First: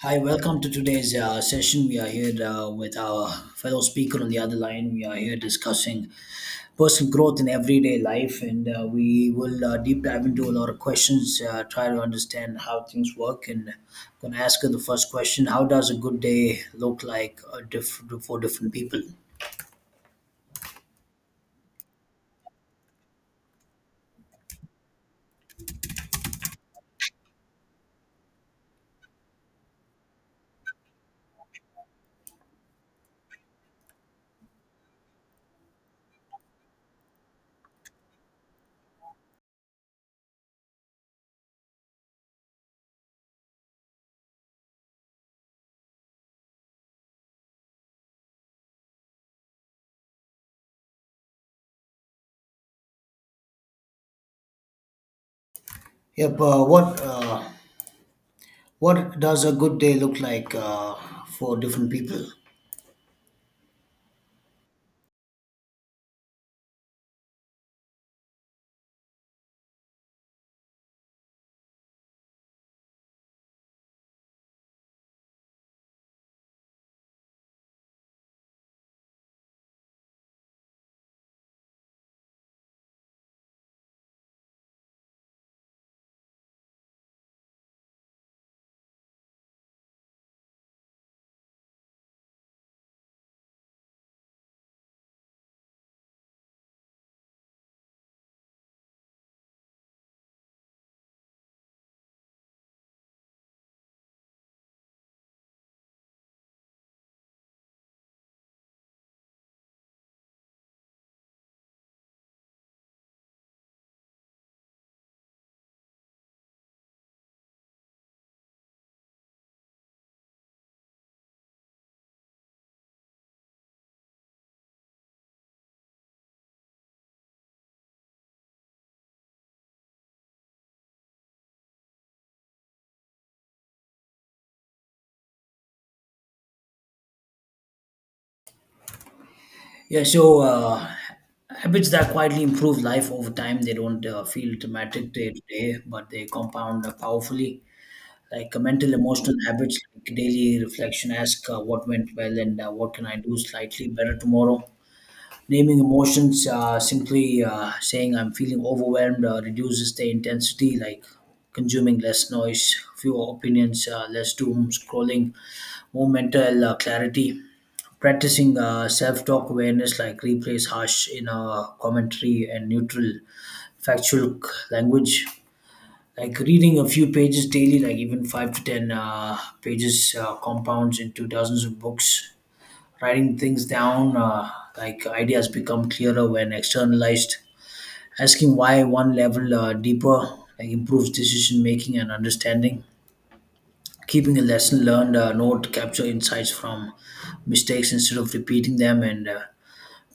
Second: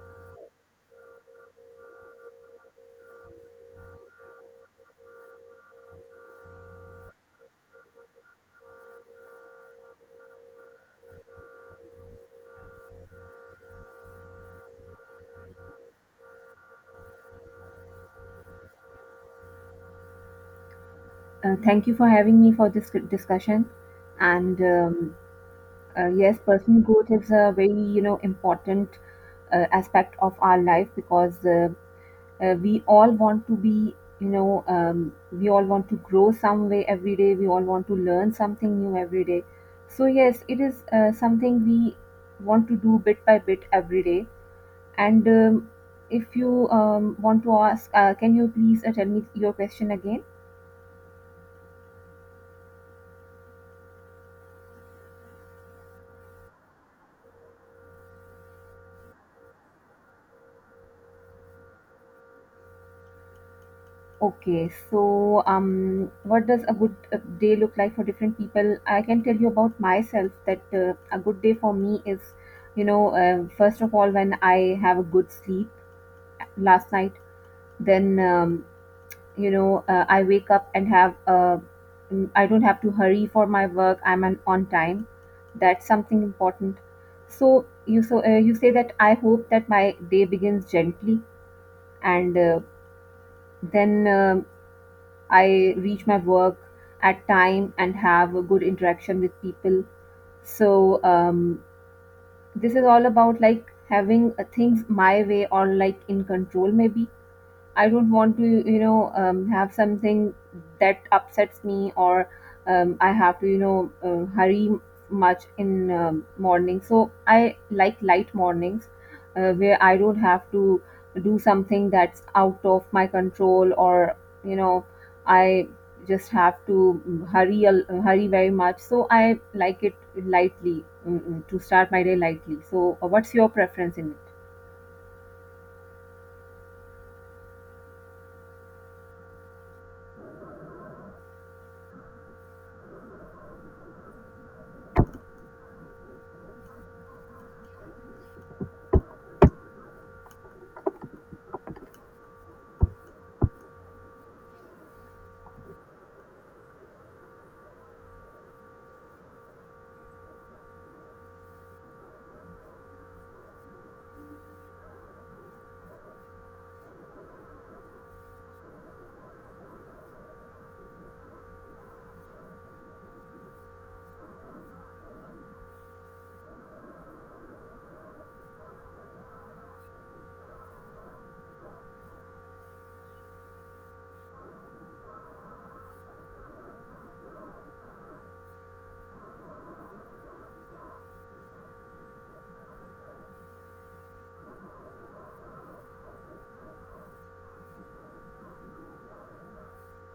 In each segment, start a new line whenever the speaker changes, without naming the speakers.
Hi, welcome to today's session. We are here with our fellow speaker on the other line. We are here discussing personal growth in everyday life, and we will deep dive into a lot of questions, try to understand how things work. And I'm going to ask her the first question. How does a good day look like for different people?
Thank you for having me for this discussion. And yes, personal growth is a very important aspect of our life, because we all want to be you know we all want to grow some way every day. We all want to learn something new every day. So yes, it is something we want to do bit by bit every day. And if you want to ask, can you please tell me your question again?
Yep, what does a good day look like for different people?
Okay, so what does a good day look like for different people? I can tell you about myself that a good day for me is, first of all, when I have a good sleep last night. Then, I wake up and I don't have to hurry for my work. I'm an on time. That's something important. So you say that I hope that my day begins gently, and then I reach my work at time and have a good interaction with people. So this is all about like having things my way, or like in control maybe. I don't want to, have something that upsets me, or I have to, hurry much in morning. So I like light mornings, where I don't have to do something that's out of my control, or, you know, I just have to hurry very much. So I like it lightly, to start my day lightly. So what's your preference in it?
Yeah, so habits that quietly improve life over time, they don't feel dramatic day to day, but they compound powerfully. Like mental, emotional habits, like daily reflection, ask what went well and what can I do slightly better tomorrow. Naming emotions, simply saying I'm feeling overwhelmed, reduces the intensity, like consuming less noise, fewer opinions, less doom scrolling, more mental clarity. Practicing self talk awareness, like replace harsh in a commentary and neutral, language. Like reading a few pages daily, like even five to ten pages, compounds into dozens of books. Writing things down, like ideas become clearer when externalized. Asking why one level deeper, like improves decision making and understanding, keeping a lesson learned note, capture insights from mistakes instead of repeating them, and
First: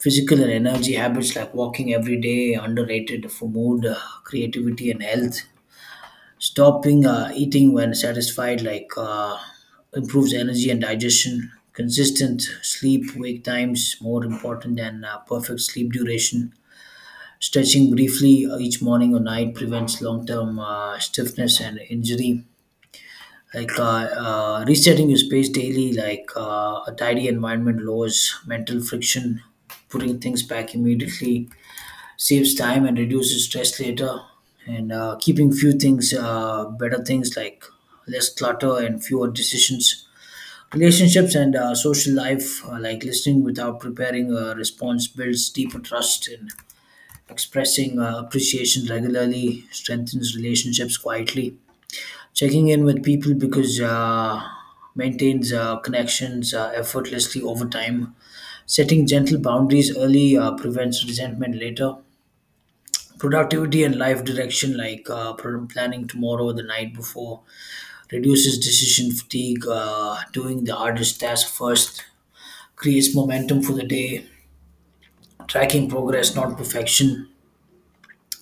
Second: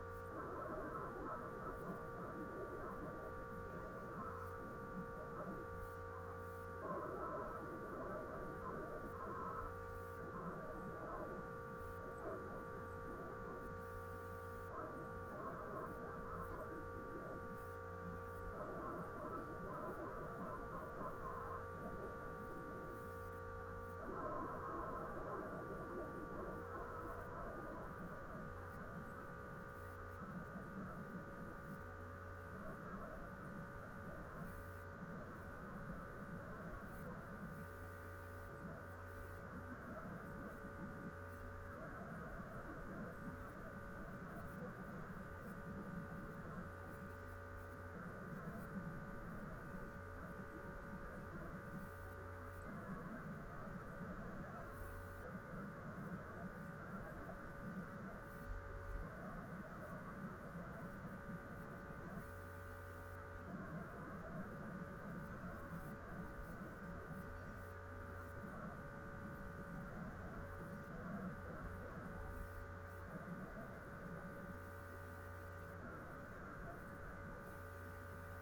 physical and energy habits like walking every day, underrated for mood, creativity, and health, stopping eating when satisfied, like improves energy and digestion, consistent sleep wake times more important than perfect sleep duration, stretching briefly each morning or night prevents long-term stiffness and injury, like resetting your space daily, like a tidy environment lowers mental friction, putting things back immediately saves time and reduces stress later, and keeping few things, better things, like less clutter and fewer decisions. Relationships and social life, like listening without preparing a response, builds deeper trust, and expressing appreciation regularly strengthens relationships quietly. Checking in with people because maintains connections effortlessly over time. Setting gentle boundaries early prevents resentment later. Productivity and life direction, like planning tomorrow the night before, reduces decision fatigue. Doing the hardest task first creates momentum for the day. Tracking progress, not perfection,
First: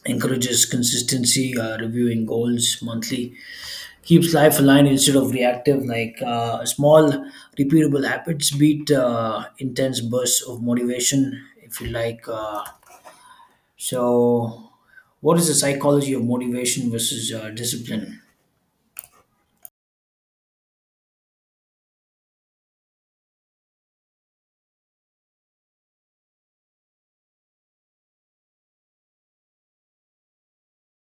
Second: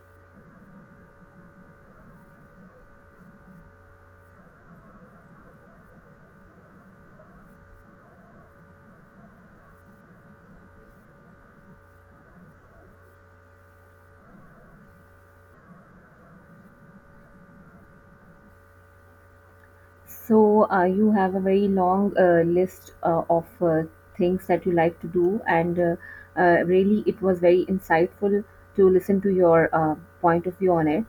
encourages consistency. Reviewing goals monthly keeps life aligned instead of reactive. Like small, repeatable habits beat intense bursts of motivation, if you like. So, what is the psychology of motivation versus discipline?
So, you have a very long list of things that you like to do, and really, it was very insightful to listen to your point of view on it.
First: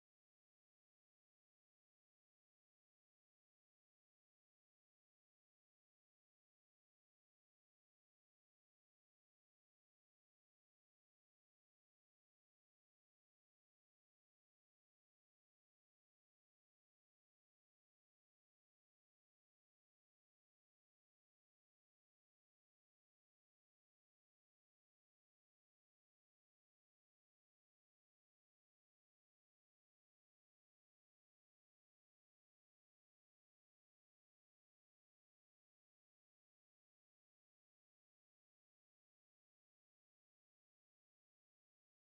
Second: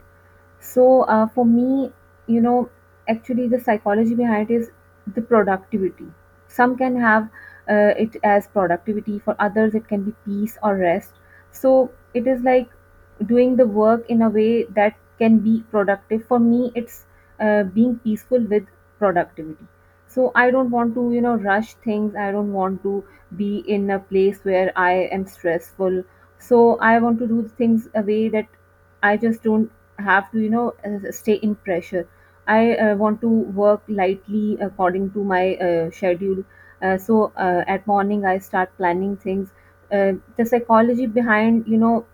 So for me, you know, actually the psychology behind it is the productivity. Some can have it as productivity. For others, it can be peace or rest. So it is like doing the work in a way that can be productive. For me, it's being peaceful with productivity. So I don't want to, rush things. I don't want to be in a place where I am stressful. So I want to do things a way that I just don't have to stay in pressure. I want to work lightly according to my schedule. So at morning, I start planning things. Uh, the psychology behind, you know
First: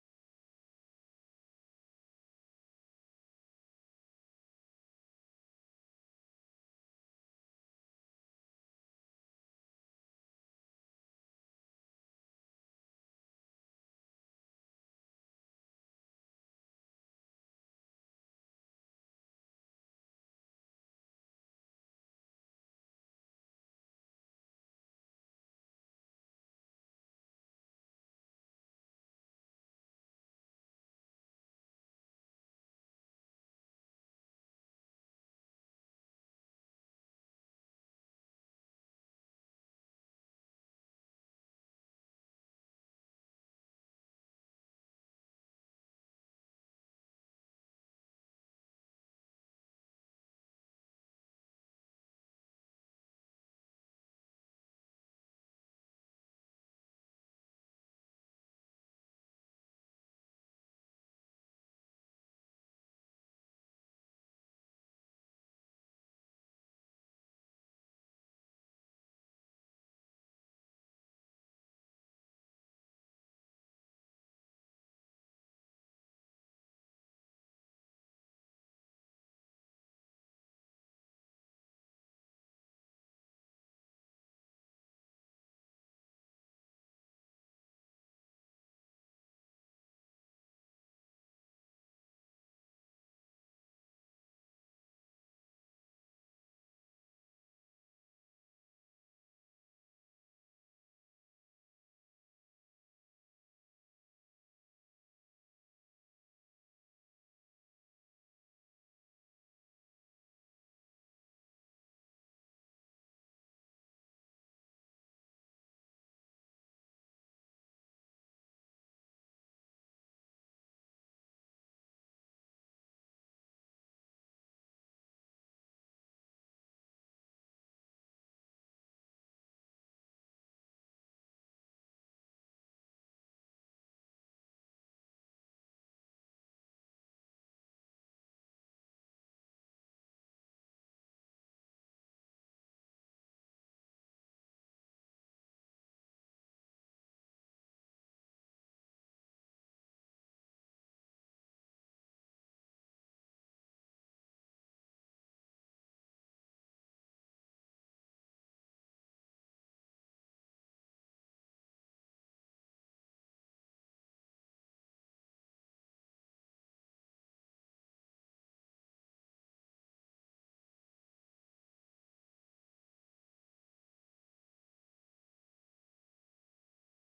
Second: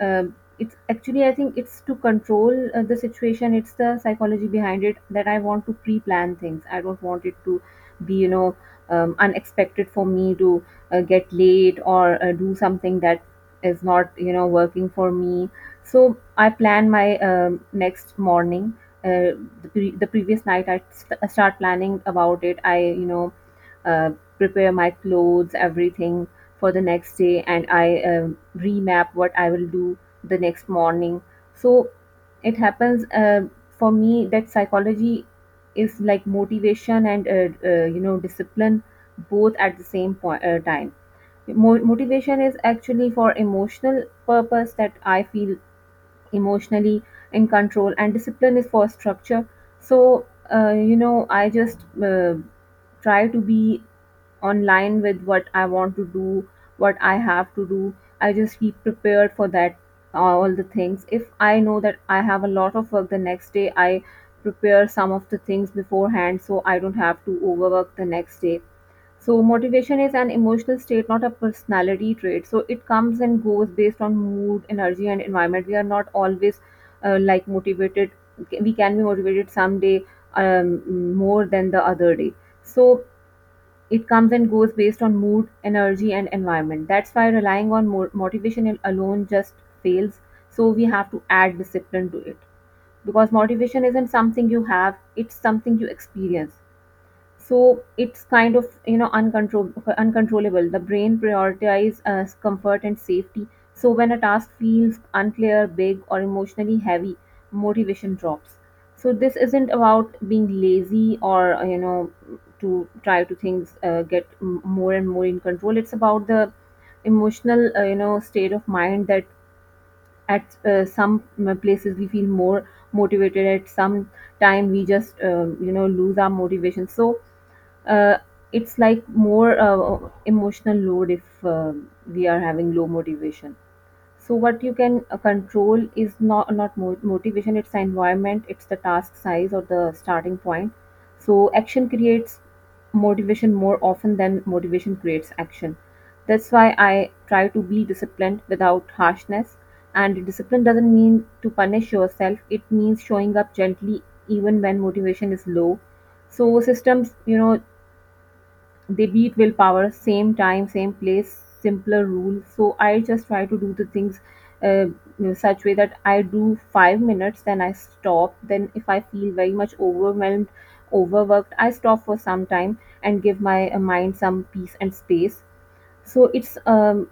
um, it's actually, I think, it's to control the situation. It's the psychology behind it, that I want to pre-plan things. I don't want it to be, unexpected for me to get late, or do something that is not, working for me. So I plan my next morning. Uh, the, pre- the previous night I start planning about it. I uh, prepare my clothes, everything, for the next day, and I remap what I will do the next morning. So it happens for me that psychology is like motivation and discipline, both at the same point, time. Motivation is actually for emotional purpose, that I feel emotionally in control, and discipline is for structure. So I just try to be online with what I want to do, what I have to do. I just keep prepared for that, all the things. If I know that I have a lot of work the next day, I prepare some of the things beforehand, so I don't have to overwork the next day. So, motivation is an emotional state, not a personality trait. So, it comes and goes based on mood, energy, and environment. We are not always like motivated. We can be motivated some day more than the other day. So, it comes and goes based on mood, energy and environment. That's why relying on motivation alone just fails. So we have to add discipline to it. Because motivation isn't something you have, it's something you experience. So it's kind of uncontrollable. The brain prioritizes comfort and safety. So when a task feels unclear, big, or emotionally heavy, motivation drops. So this isn't about being lazy, or to try to things get more and more in control. It's about the emotional, state of mind, that at some places we feel more motivated, at some time we just lose our motivation. So uh, it's like more emotional load if we are having low motivation. So what you can control is not motivation. It's the environment. It's the task size or the starting point. So action creates motivation more often than motivation creates action. That's why I try to be disciplined without harshness. And discipline doesn't mean to punish yourself. It means showing up gently even when motivation is low. So systems, they beat willpower, same time, same place, simpler rule. So I just try to do the things uh, in such way that I do 5 minutes, then I stop. Then if I feel very much overwhelmed, overworked, I stop for some time and give my mind some peace and space. So it's um,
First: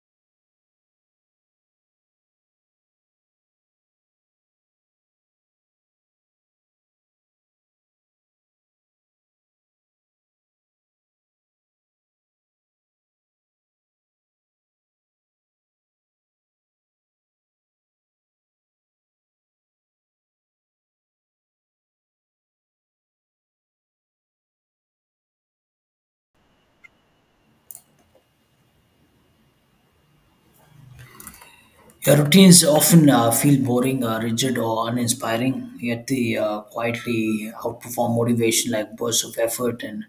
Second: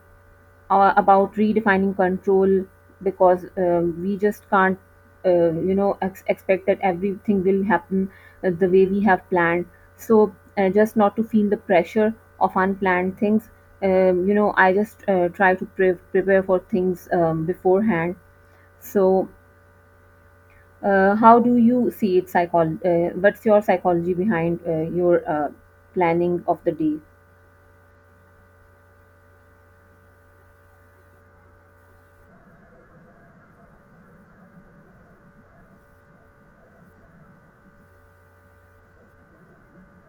uh, about redefining control, because we just can't expect that everything will happen the way we have planned. So just not to feel the pressure of unplanned things, I just try to prepare for things beforehand. So how do you see it, what's your psychology behind your planning of the day?
Your routines often feel boring, rigid, or uninspiring, yet they quietly outperform motivation like bursts of effort and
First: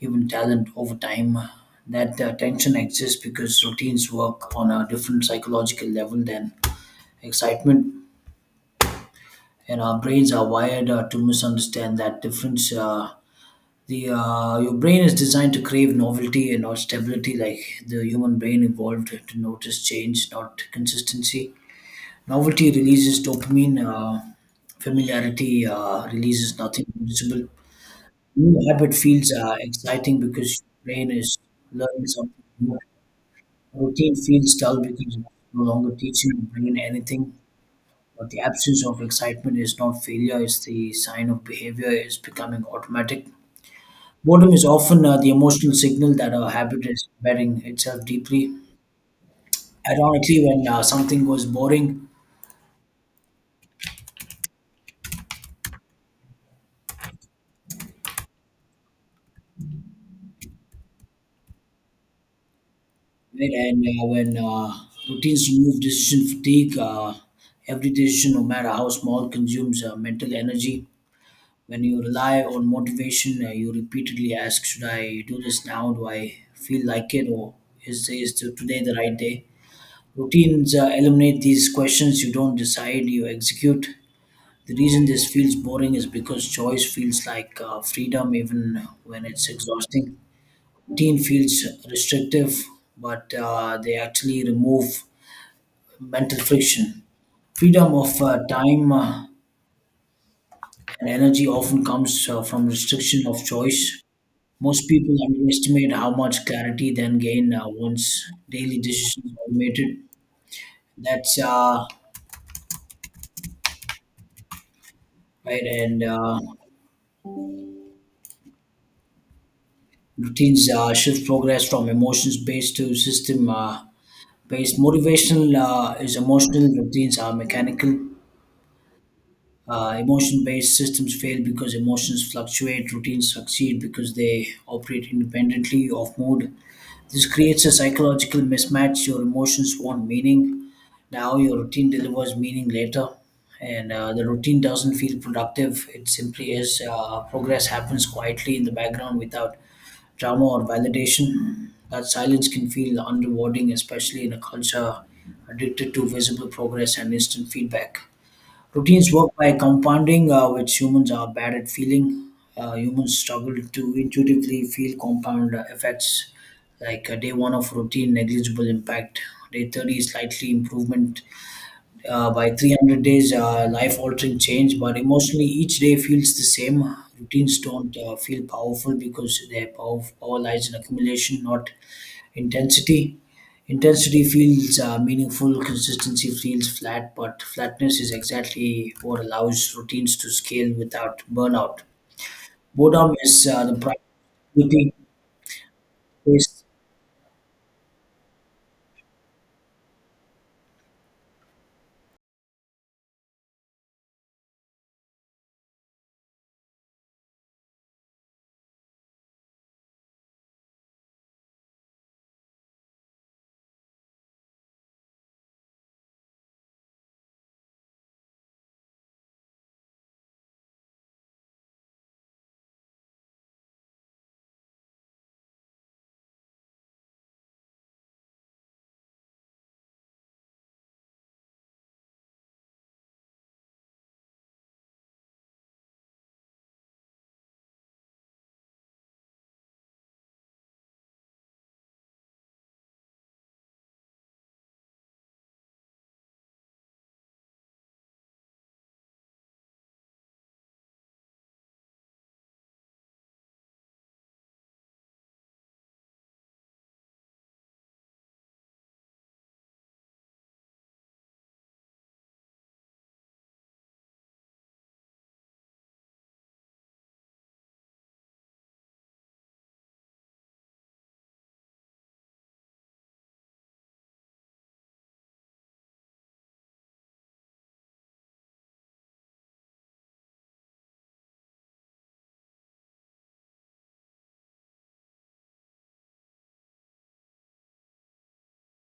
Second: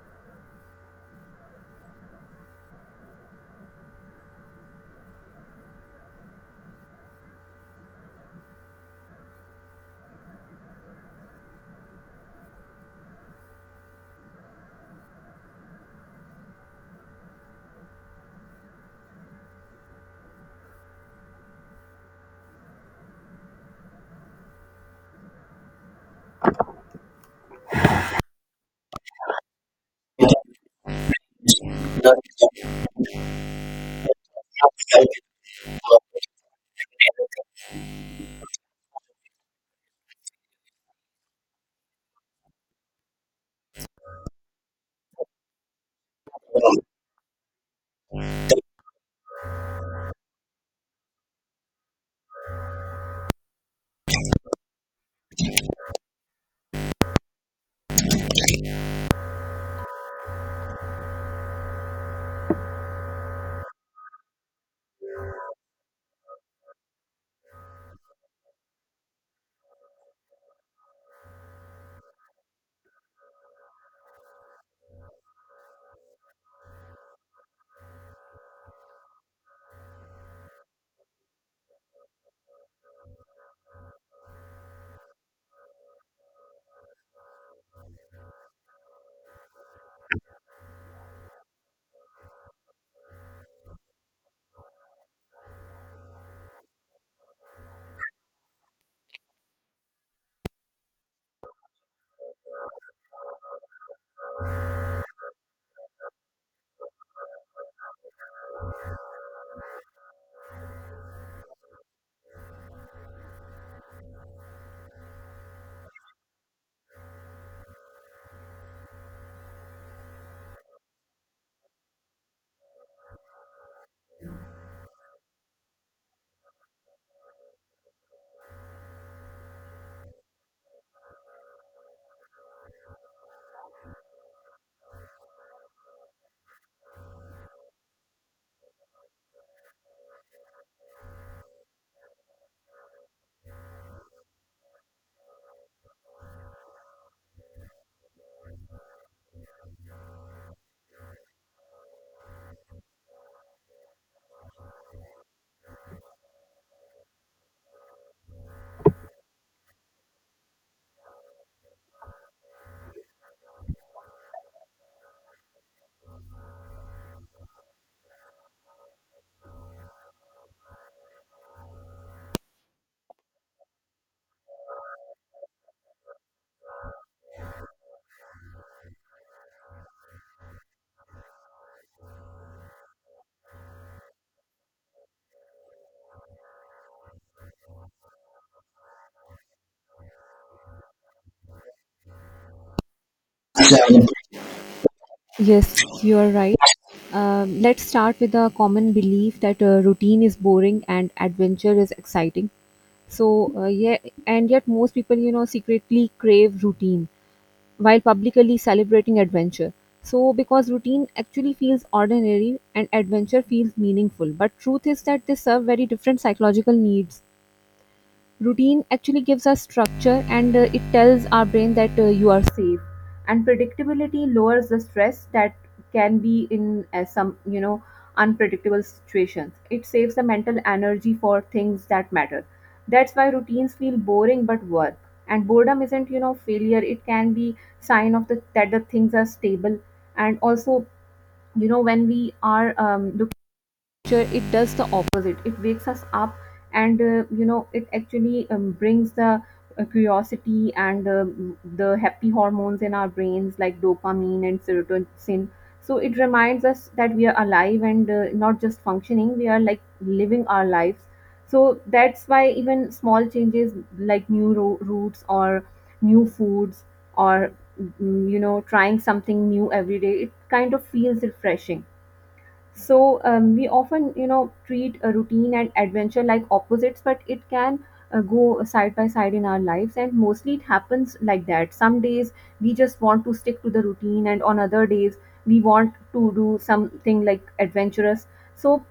even talent over time. That tension exists because routines work on a different psychological level than excitement, and our brains are wired to misunderstand that difference. The your brain is designed to crave novelty and not stability, like the human brain evolved to notice change, not consistency. Novelty releases dopamine. Familiarity releases nothing noticeable. New habit feels exciting because your brain is learning something new. Routine feels dull because it's no longer teaching the brain anything. But the absence of excitement is not failure, it's the sign of behavior is becoming automatic. Boredom is often the emotional signal that our habit is embedding itself deeply. Ironically, when something goes boring, right, and when routines remove decision fatigue, every decision, no matter how small, consumes mental energy. When you rely on motivation, you repeatedly ask, "Should I do this now? Do I feel like it? Or is today the right day?" Routines eliminate these questions. You don't decide, you execute. The reason this feels boring is because choice feels like freedom, even when it's exhausting. Routine feels restrictive, but they actually remove mental friction. Freedom of time and energy often comes from restriction of choice. Most people underestimate how much clarity then gain once daily decisions are automated. That's right, and routines shift progress from emotions based to system based. Motivational is emotional, routines are mechanical. Emotion based systems fail because emotions fluctuate. Routines succeed because they operate independently of mood. This creates a psychological mismatch. Your emotions want meaning now, your routine delivers meaning later, and the routine doesn't feel productive, it simply is. Progress happens quietly in the background without drama or validation. That silence can feel unrewarding, especially in a culture addicted to visible progress and instant feedback. Routines work by compounding, which humans are bad at feeling. Humans struggle to intuitively feel compound effects, like day one of routine, negligible impact, day 30, slightly improvement, by 300 days, life altering change. But emotionally, each day feels the same. Routines don't feel powerful because their power, lies in accumulation, not intensity. Intensity feels meaningful, consistency feels flat, but flatness is exactly what allows routines to scale without burnout. Boredom is the price. Routine
Yes, you are
is,
right. Let's start with the common belief that routine is boring and adventure is exciting. So, yeah, and yet most people, secretly crave routine while publicly celebrating adventure. So, because routine actually feels ordinary and adventure feels meaningful, but truth is that they serve very different psychological needs. Routine actually gives us structure, and it tells our brain that you are safe, and predictability lowers the stress that can be in some, unpredictable situations. It saves the mental energy for things that matter. That's why routines feel boring but work. And boredom isn't, failure. It can be sign of the that the things are stable. And also, when we are looking nature, it does the opposite. It wakes us up, and it actually brings the curiosity and the happy hormones in our brains, like dopamine and serotonin. So it reminds us that we are alive and not just functioning. We are like living our lives. So that's why even small changes, like new routes, or new foods, or trying something new every day, it kind of feels refreshing. So we often, treat a routine and adventure like opposites, but it can go side by side in our lives, and mostly it happens like that. Some days we just want to stick to the routine, and on other days we want to do something like adventurous. So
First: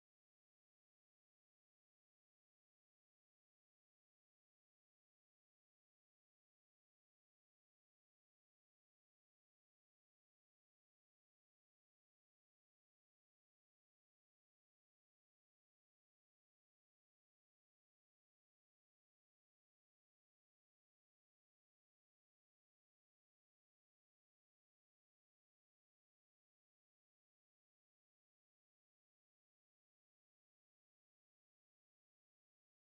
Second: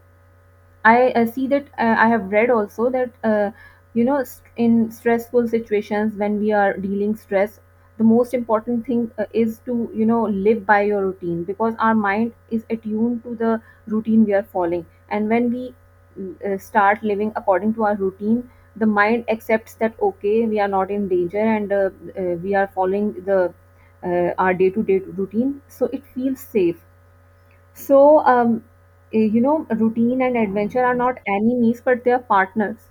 I see that I have read also that in stressful situations, when we are dealing stress, the most important thing is to live by your routine, because our mind is attuned to the routine we are following, and when we start living according to our routine, the mind accepts that okay, we are not in danger, and we are following the our day-to-day routine, so it feels safe. So, routine and adventure are not enemies, but they are partners.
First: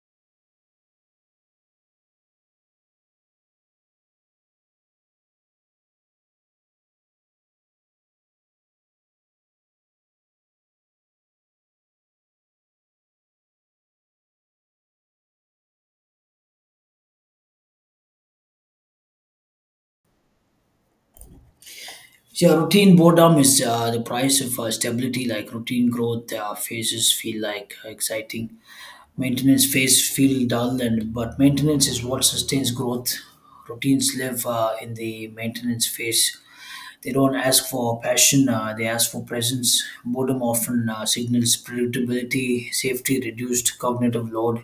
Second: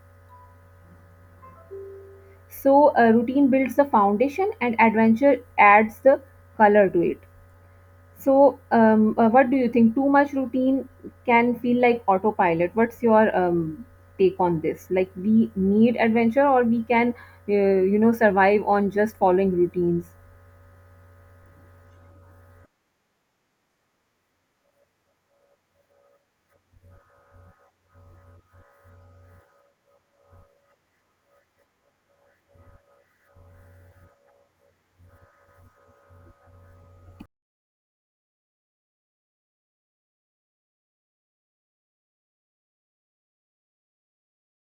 So, routine builds the foundation, and adventure adds the color to it. So, what do you think? Too much routine can feel like autopilot. What's your take on this? Like, we need adventure, or we can, survive on just following routines.
yeah, routine boredom is the price of stability. Like routine growth phases feel like exciting. Maintenance phase feel dull, and but maintenance is what sustains growth. Routines live in the maintenance phase. They don't ask for passion; they ask for presence. Boredom often signals predictability, safety, reduced cognitive load.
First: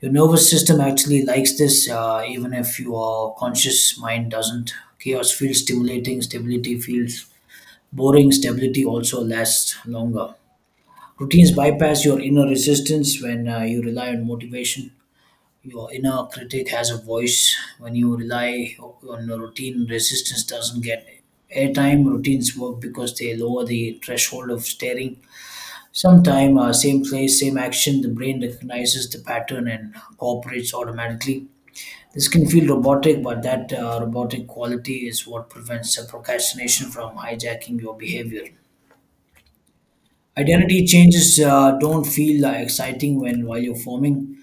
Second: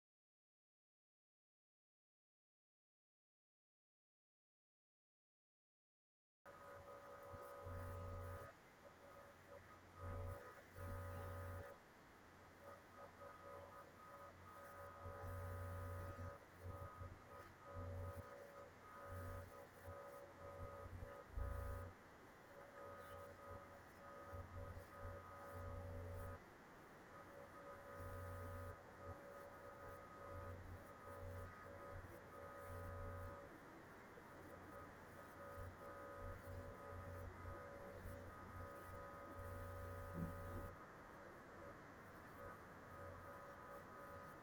Your nervous system actually likes this, even if your conscious mind doesn't. Chaos feels stimulating, stability feels boring, stability also lasts longer. Routines bypass your inner resistance. When you rely on motivation, your inner critic has a voice. When you rely on a routine, resistance doesn't get airtime. Routines work because they lower the threshold of staring. Sometime, same place, same action, the brain recognizes the pattern and cooperates automatically. This can feel robotic, but that robotic quality is what prevents procrastination from hijacking your behavior. Identity changes don't feel exciting when while you're forming,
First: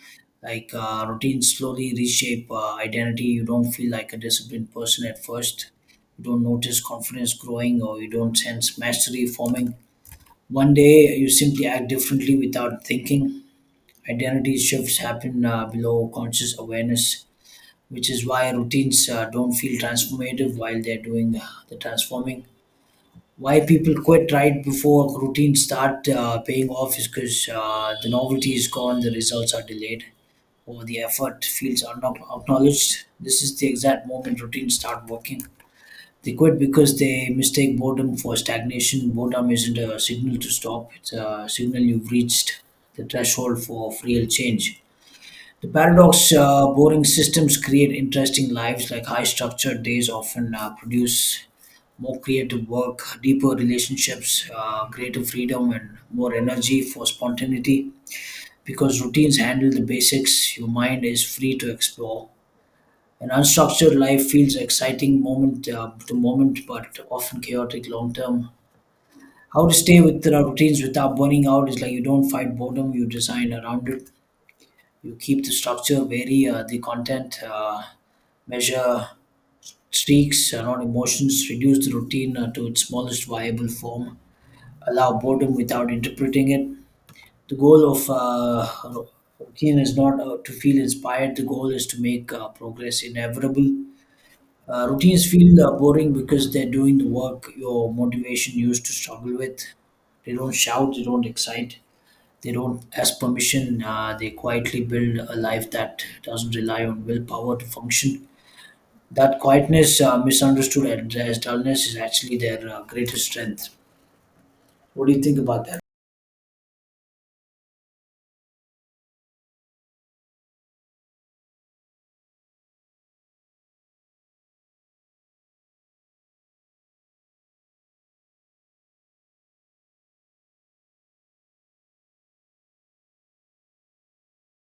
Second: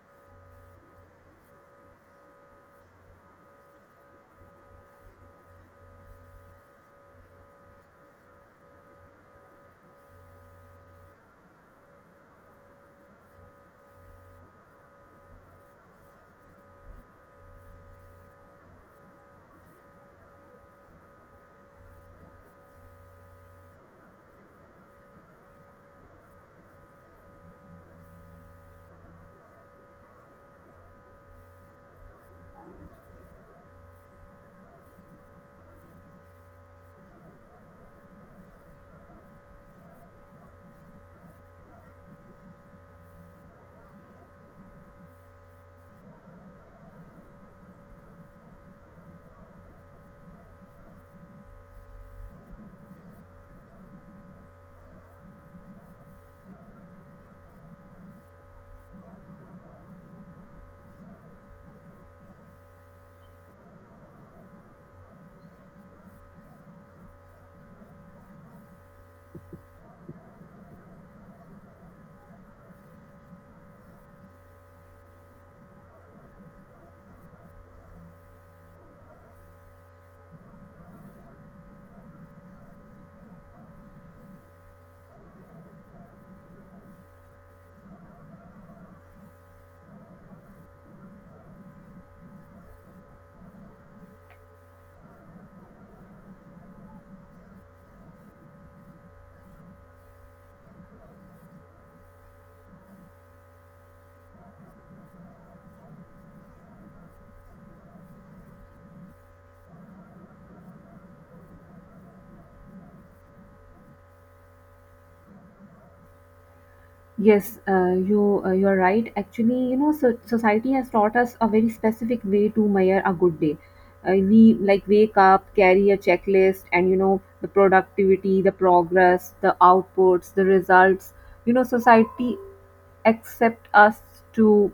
like routines slowly reshape identity. You don't feel like a disciplined person at first, you don't notice confidence growing, or you don't sense mastery forming. One day you simply act differently without thinking. Identity shifts happen below conscious awareness, which is why routines don't feel transformative while they're doing the transforming. Why people quit right before routines start paying off is because the novelty is gone, the results are delayed, or the effort feels acknowledged. This is the exact moment routines start working. They quit because they mistake boredom for stagnation. Boredom isn't a signal to stop, it's a signal you've reached the threshold for real change. The paradox, boring systems create interesting lives, like high structured days often produce more creative work, deeper relationships, greater freedom, and more energy for spontaneity. Because routines handle the basics, your mind is free to explore. An unstructured life feels exciting moment to moment, but often chaotic long term. How to stay with the routines without burning out is, like, you don't fight boredom, you design around it. You keep the structure, vary the content, measure streaks, not emotions, reduce the routine to its smallest viable form, allow boredom without interpreting it. The goal of routine is not to feel inspired. The goal is to make progress inevitable. Routines feel boring because they're doing the work your motivation used to struggle with. They don't shout. They don't excite. They don't ask permission. They quietly build a life that doesn't rely on willpower to function. That quietness, misunderstood as dullness, is actually their greatest strength. What do you think about that?
Yes, you're right. Actually, so society has taught us a very specific way to measure a good day. We like wake up, carry a checklist, and the productivity, the progress, the outputs, the results. You know, society accept us to,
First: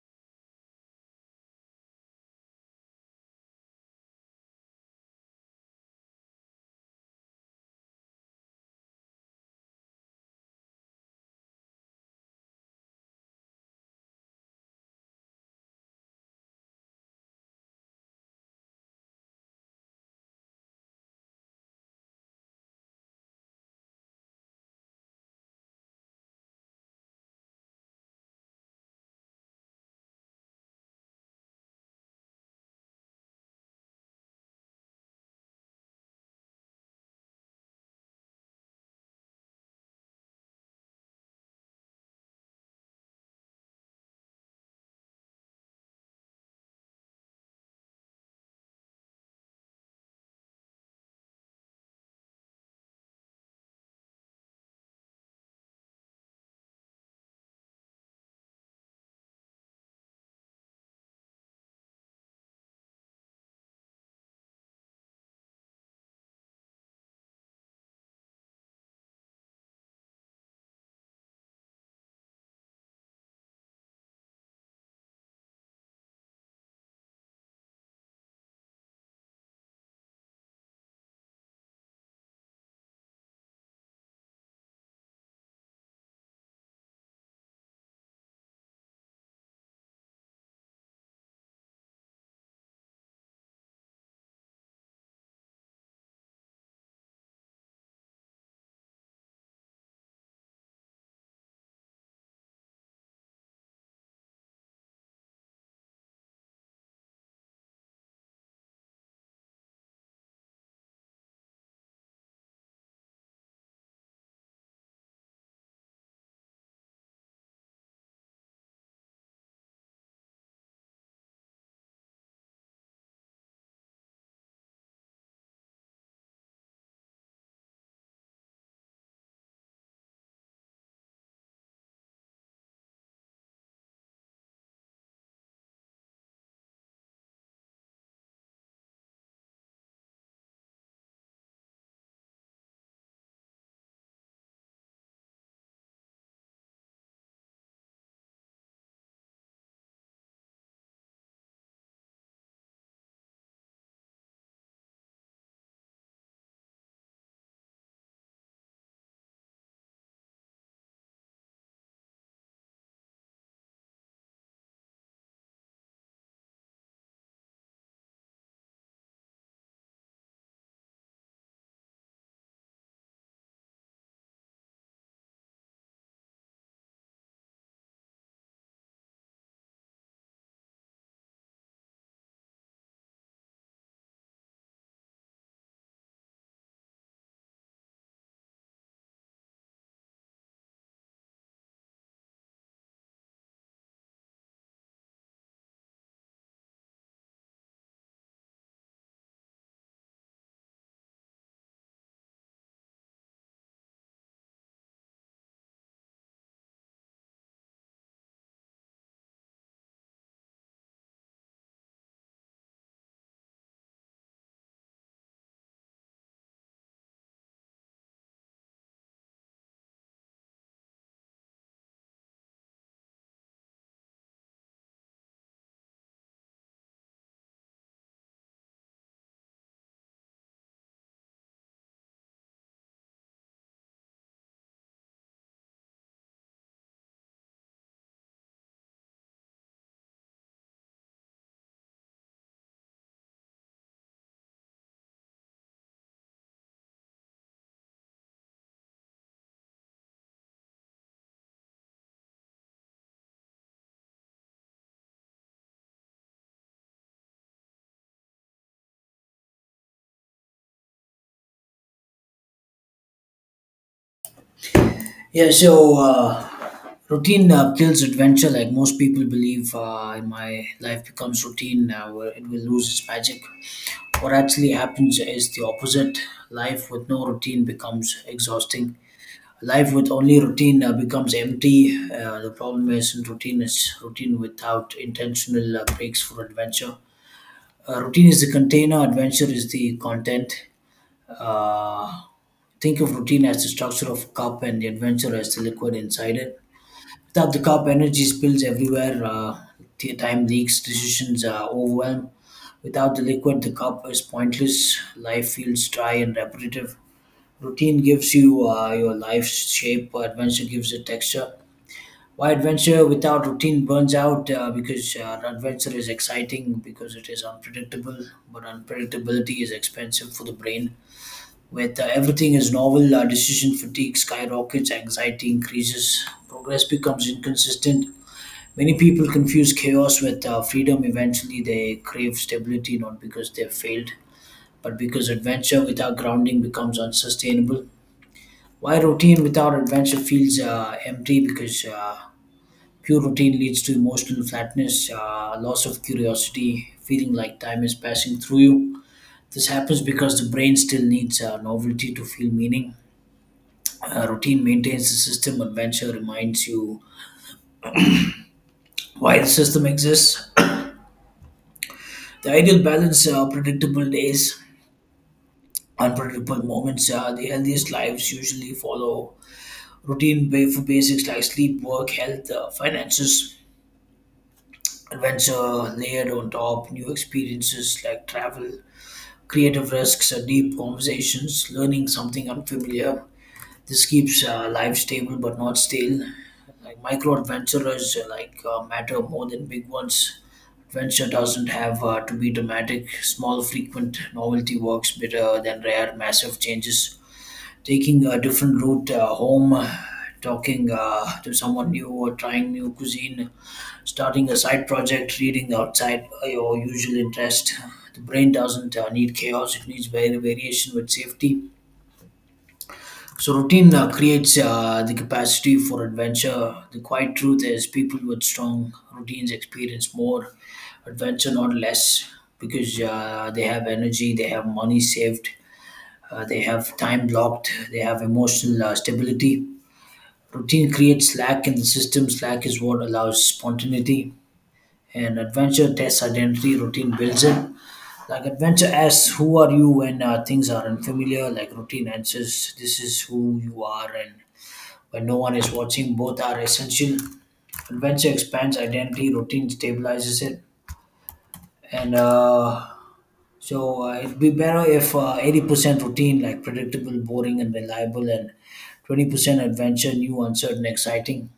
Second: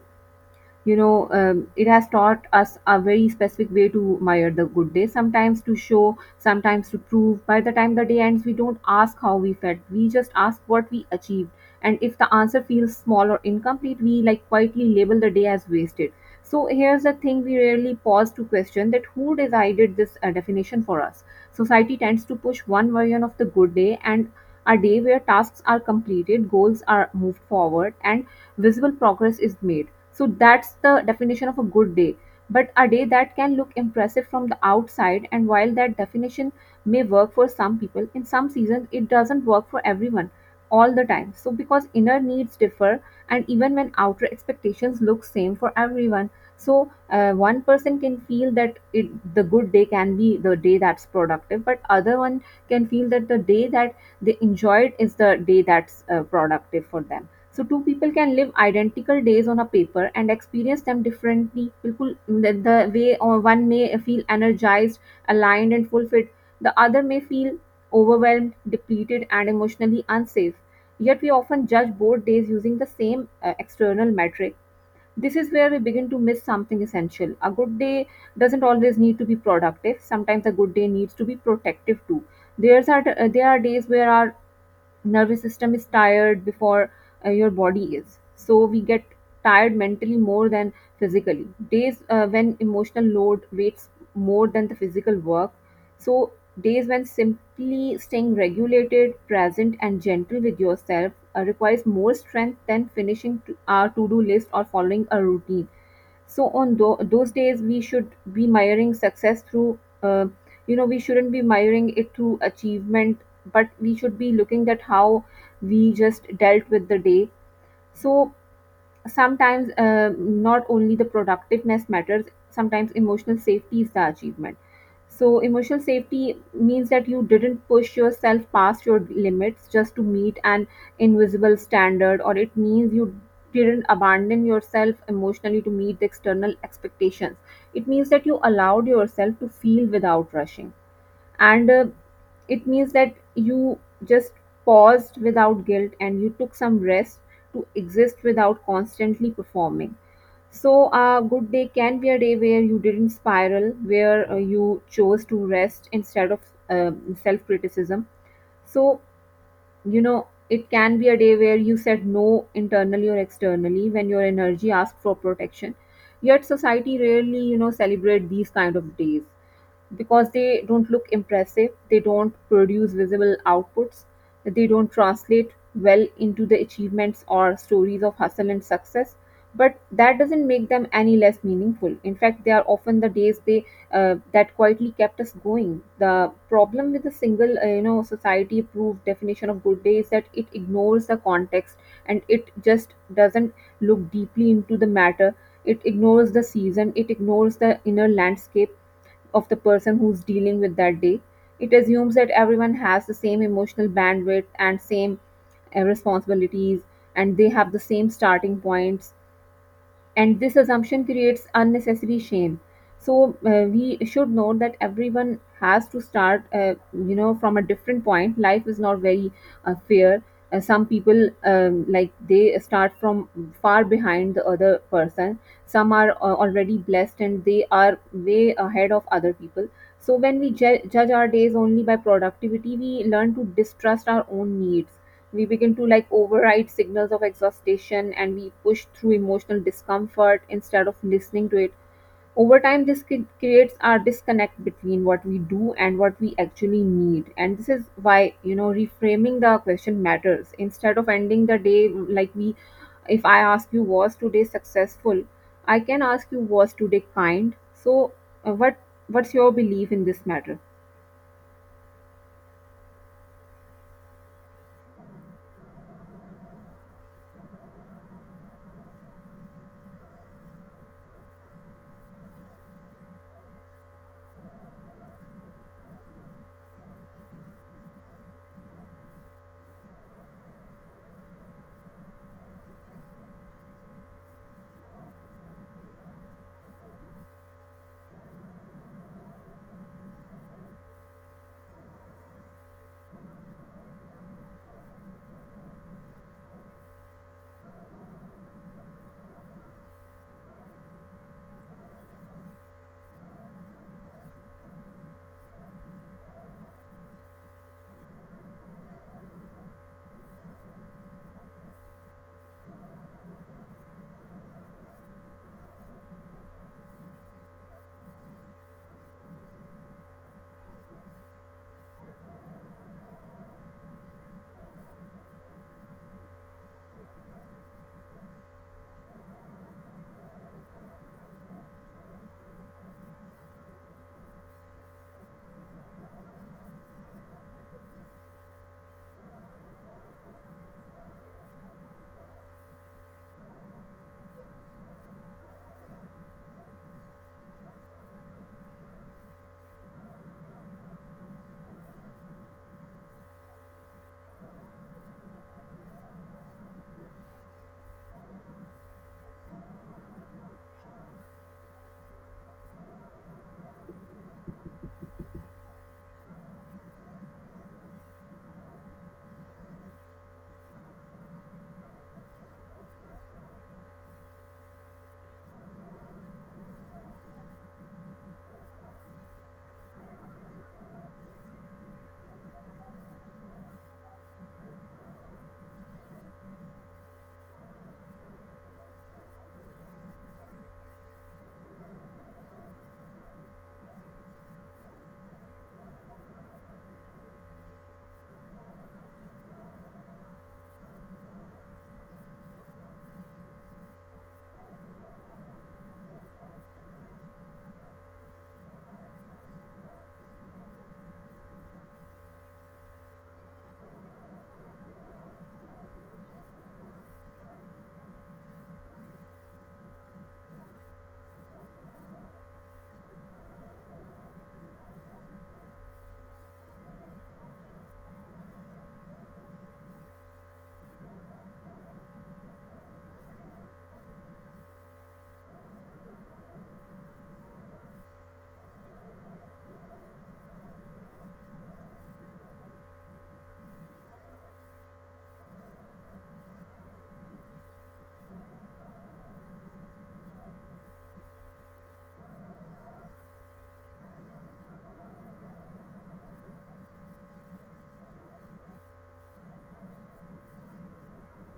you know, it has taught us a very specific way to admire the good day, sometimes to show, sometimes to prove. By the time the day ends, we don't ask how we felt, we just ask what we achieved. And if the answer feels small or incomplete, we like quietly label the day as wasted. So here's the thing, we rarely pause to question that who decided this definition for us. Society tends to push one version of the good day: and a day where tasks are completed, goals are moved forward, and visible progress is made. So that's the definition of a good day. But a day that can look impressive from the outside, and while that definition may work for some people, in some seasons it doesn't work for everyone all the time. So because inner needs differ, and even when outer expectations look same for everyone, so one person can feel that it the good day can be the day that's productive, but other one can feel that the day that they enjoyed is the day that's productive for them. So two people can live identical days on a paper and experience them differently. People, the way or one may feel energized, aligned, and fulfilled, the other may feel overwhelmed, depleted, and emotionally unsafe. Yet we often judge both days using the same external metric. This is where we begin to miss something essential. A good day doesn't always need to be productive. Sometimes a good day needs to be protective too. There are days where our nervous system is tired before your body is, so we get tired mentally more than physically. Days when emotional load weighs more than the physical work, so days when simply staying regulated, present, and gentle with yourself requires more strength than finishing our to-do list or following a routine. So on those days, we should be miring success through, we shouldn't be miring it through achievement, but we should be looking at how we just dealt with the day. So sometimes not only the productiveness matters, sometimes emotional safety is the achievement. So emotional safety means that you didn't push yourself past your limits just to meet an invisible standard, or it means you didn't abandon yourself emotionally to meet the external expectations. It means that you allowed yourself to feel without rushing, and it means that you just paused without guilt and you took some rest to exist without constantly performing. So a good day can be a day where you didn't spiral, where you chose to rest instead of self criticism. So, you know, it can be a day where you said no, internally or externally, when your energy asked for protection. Yet society rarely celebrate these kind of days, because they don't look impressive, they don't produce visible outputs, they don't translate well into the achievements or stories of hustle and success. But that doesn't make them any less meaningful. In fact, they are often the days they that quietly kept us going. The problem with the single, society-approved definition of good day is that it ignores the context, and it just doesn't look deeply into the matter. It ignores the season. It ignores the inner landscape of the person who's dealing with that day. It assumes that everyone has the same emotional bandwidth and same responsibilities, and they have the same starting points, and this assumption creates unnecessary shame. So we should know that everyone has to start you know from a different point. Life is not very fair. Uh, some people like they start from far behind the other person, some are already blessed and they are way ahead of other people. So when we judge our days only by productivity, we learn to distrust our own needs. We begin to like override signals of exhaustion and we push through emotional discomfort instead of listening to it. Over time this creates our disconnect between what we do and what we actually need, and this is why, you know, reframing the question matters. Instead of ending the day like we, if I ask you was today successful, I can ask you was today kind. So uh, what what's your belief in this matter?
Yeah, so routine kills adventure, like most people believe. In my life becomes routine, where it will lose its magic. What actually happens is the opposite. Life with no routine becomes exhausting. Life with only routine becomes empty. The problem isn't routine; it's routine without intentional breaks for adventure. Routine is the container. Adventure is the content. Uh, think of routine as the structure of a cup, and the adventure as the liquid inside it. Without the cup, energy spills everywhere, time leaks, decisions are overwhelmed. Without the liquid, the cup is pointless. Life feels dry and repetitive. Routine gives you your life's shape, but adventure gives it texture. Why adventure without routine burns out? Because adventure is exciting, because it is unpredictable, but unpredictability is expensive for the brain. With everything is novel, decision fatigue skyrockets, anxiety increases, progress becomes inconsistent. Many people confuse chaos with freedom. Eventually, they crave stability not because they've failed, but because adventure without grounding becomes unsustainable. Why routine without adventure feels empty? Because pure routine leads to emotional flatness, loss of curiosity, feeling like time is passing through you. This happens because the brain still needs novelty to feel meaning. Routine maintains the system, adventure reminds you why the system exists. The ideal balance are predictable days, unpredictable moments. The healthiest lives usually follow routine for basics like sleep, work, health, finances, adventure layered on top, new experiences like travel, creative risks, deep conversations, learning something unfamiliar. This keeps life stable but not stale. Like micro adventurers matter more than big ones. Adventure doesn't have to be dramatic. Small, frequent novelty works better than rare, massive changes, taking a different route home, talking to someone new, or trying new cuisine, starting a side project, reading outside your usual interest. The brain doesn't need chaos; it needs variation with safety. So routine creates the capacity for adventure. The quiet truth is, people with strong routines experience more adventure, not less, because they have energy, they have money saved, they have time blocked, they have emotional stability. Routine creates slack in the system. Slack is what allows spontaneity. And adventure tests identity. Routine builds it. Like adventure asks, "Who are you?" when things are unfamiliar. Like routine answers, "This is who you are." And when no one is watching, both are essential. Adventure expands identity. Routine stabilizes it. And so it'd be better if 80% routine, like predictable, boring, and reliable, and 20% adventure, new, uncertain, exciting.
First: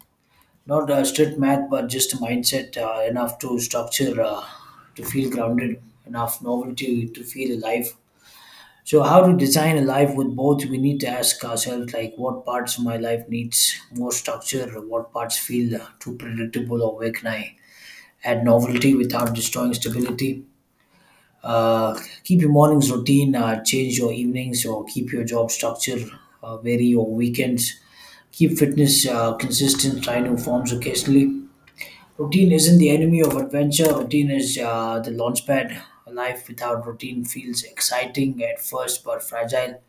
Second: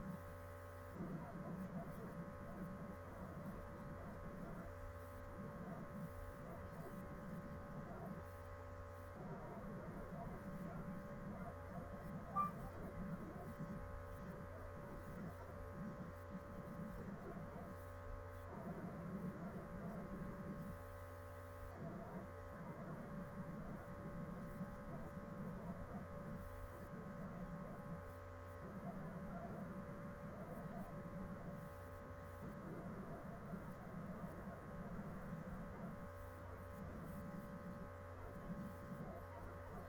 Not strict math, but just a mindset, enough to structure, to feel grounded, enough novelty to feel alive. So, how to design a life with both? We need to ask ourselves, like, what parts of my life needs more structure, what parts feel too predictable, or where can I add novelty without destroying stability? Uh, Keep your mornings routine, change your evenings, or keep your job structure, vary your weekends. Keep fitness consistent, try new forms occasionally. Routine isn't the enemy of adventure. Routine is the launchpad. A life without routine feels exciting at first but fragile.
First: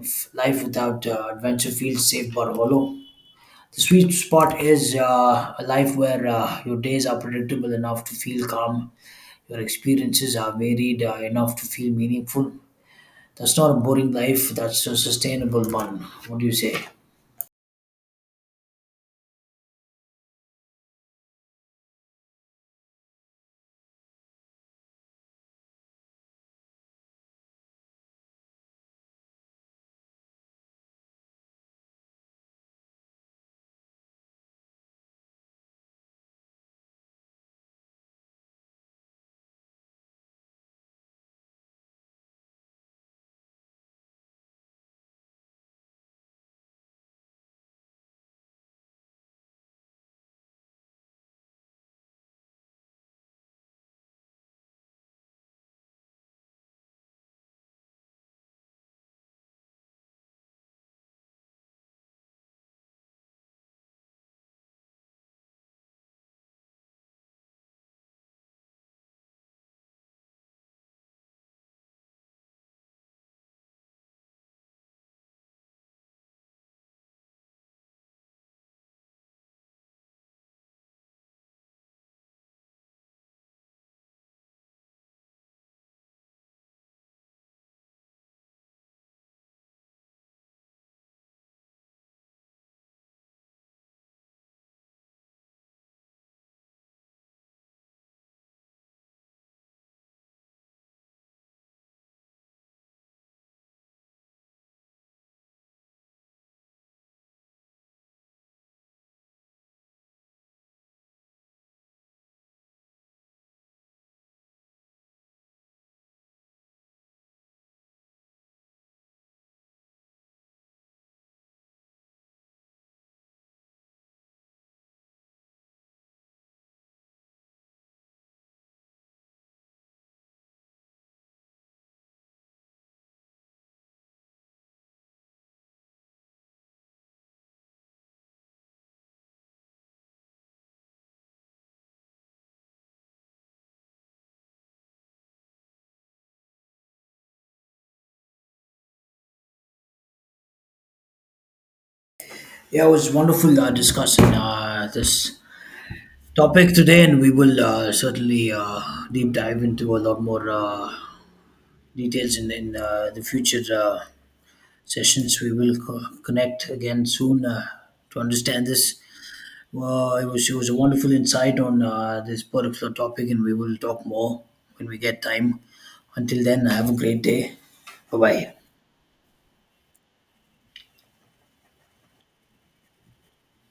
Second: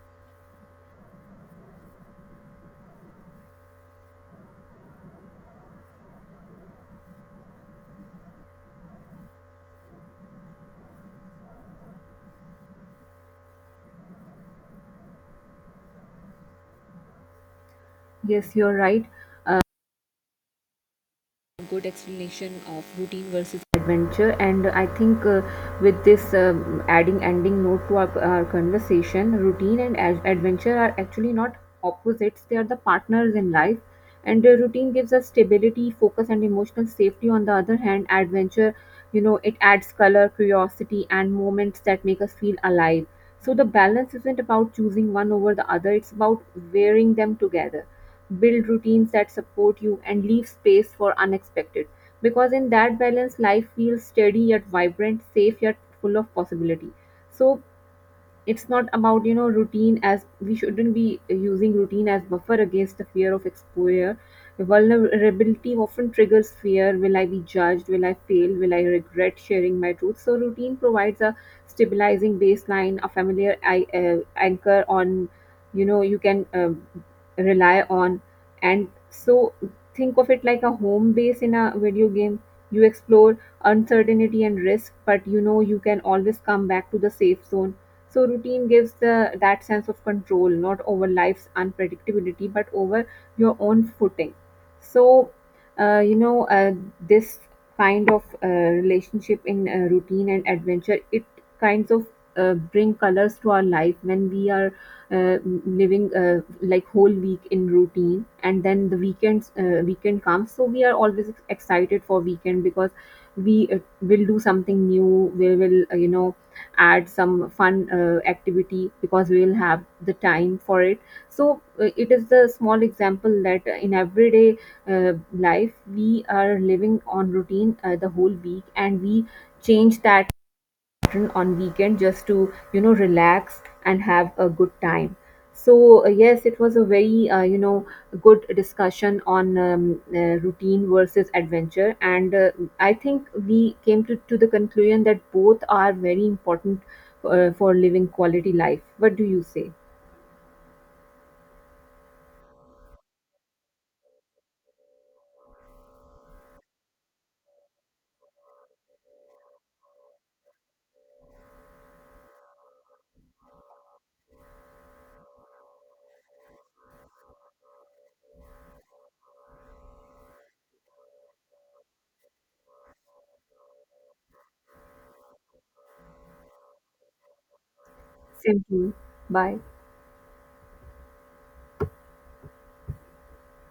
Life without adventure feels safe but hollow. The sweet spot is a life where your days are predictable enough to feel calm, your experiences are varied enough to feel meaningful. That's not a boring life, that's a sustainable one. What do you say?
Yes, you're right. Good explanation of routine versus adventure. And I think with this adding ending note to our conversation, routine and adventure are actually not opposites, they are the partners in life. And routine gives us stability, focus, and emotional safety. On the other hand, adventure, you know, it adds color, curiosity, and moments that make us feel alive. So the balance isn't about choosing one over the other, it's about wearing them together, build routines that support you, and leave space for unexpected. Because in that balance, life feels steady yet vibrant, safe yet full of possibility. So it's not about, you know, routine as we shouldn't be using routine as buffer against the fear of exposure. Vulnerability often triggers fear. Will I be judged? Will I fail? Will I regret sharing my truth? So routine provides a stabilizing baseline, a familiar anchor on, you know, you can rely on. And so think of it like a home base in a video game. You explore uncertainty and risk, but, you know, you can always come back to the safe zone. So routine gives the that sense of control, not over life's unpredictability, but over your own footing. So, uh, you know, uh, this kind of relationship in routine and adventure, it kinds of bring colors to our life when we are uh, living like whole week in routine and then the weekends weekend comes, so we are always excited for weekend because we will do something new, we will, you know, add some fun activity because we will have the time for it. So it is the small example that in everyday life we are living on routine the whole week and we change that often on weekend just to, you know, relax and have a good time. So yes, it was a very good discussion on routine versus adventure. And I think we came to the conclusion that both are very important for living quality life. What do you say?
Yeah, it was wonderful discussing this topic today, and we will certainly deep dive into a lot more details in the future sessions. We will connect again soon to understand this. Well, it was a wonderful insight on this particular topic, and we will talk more when we get time. Until then, have a great day. Bye bye.
Same to you. Bye.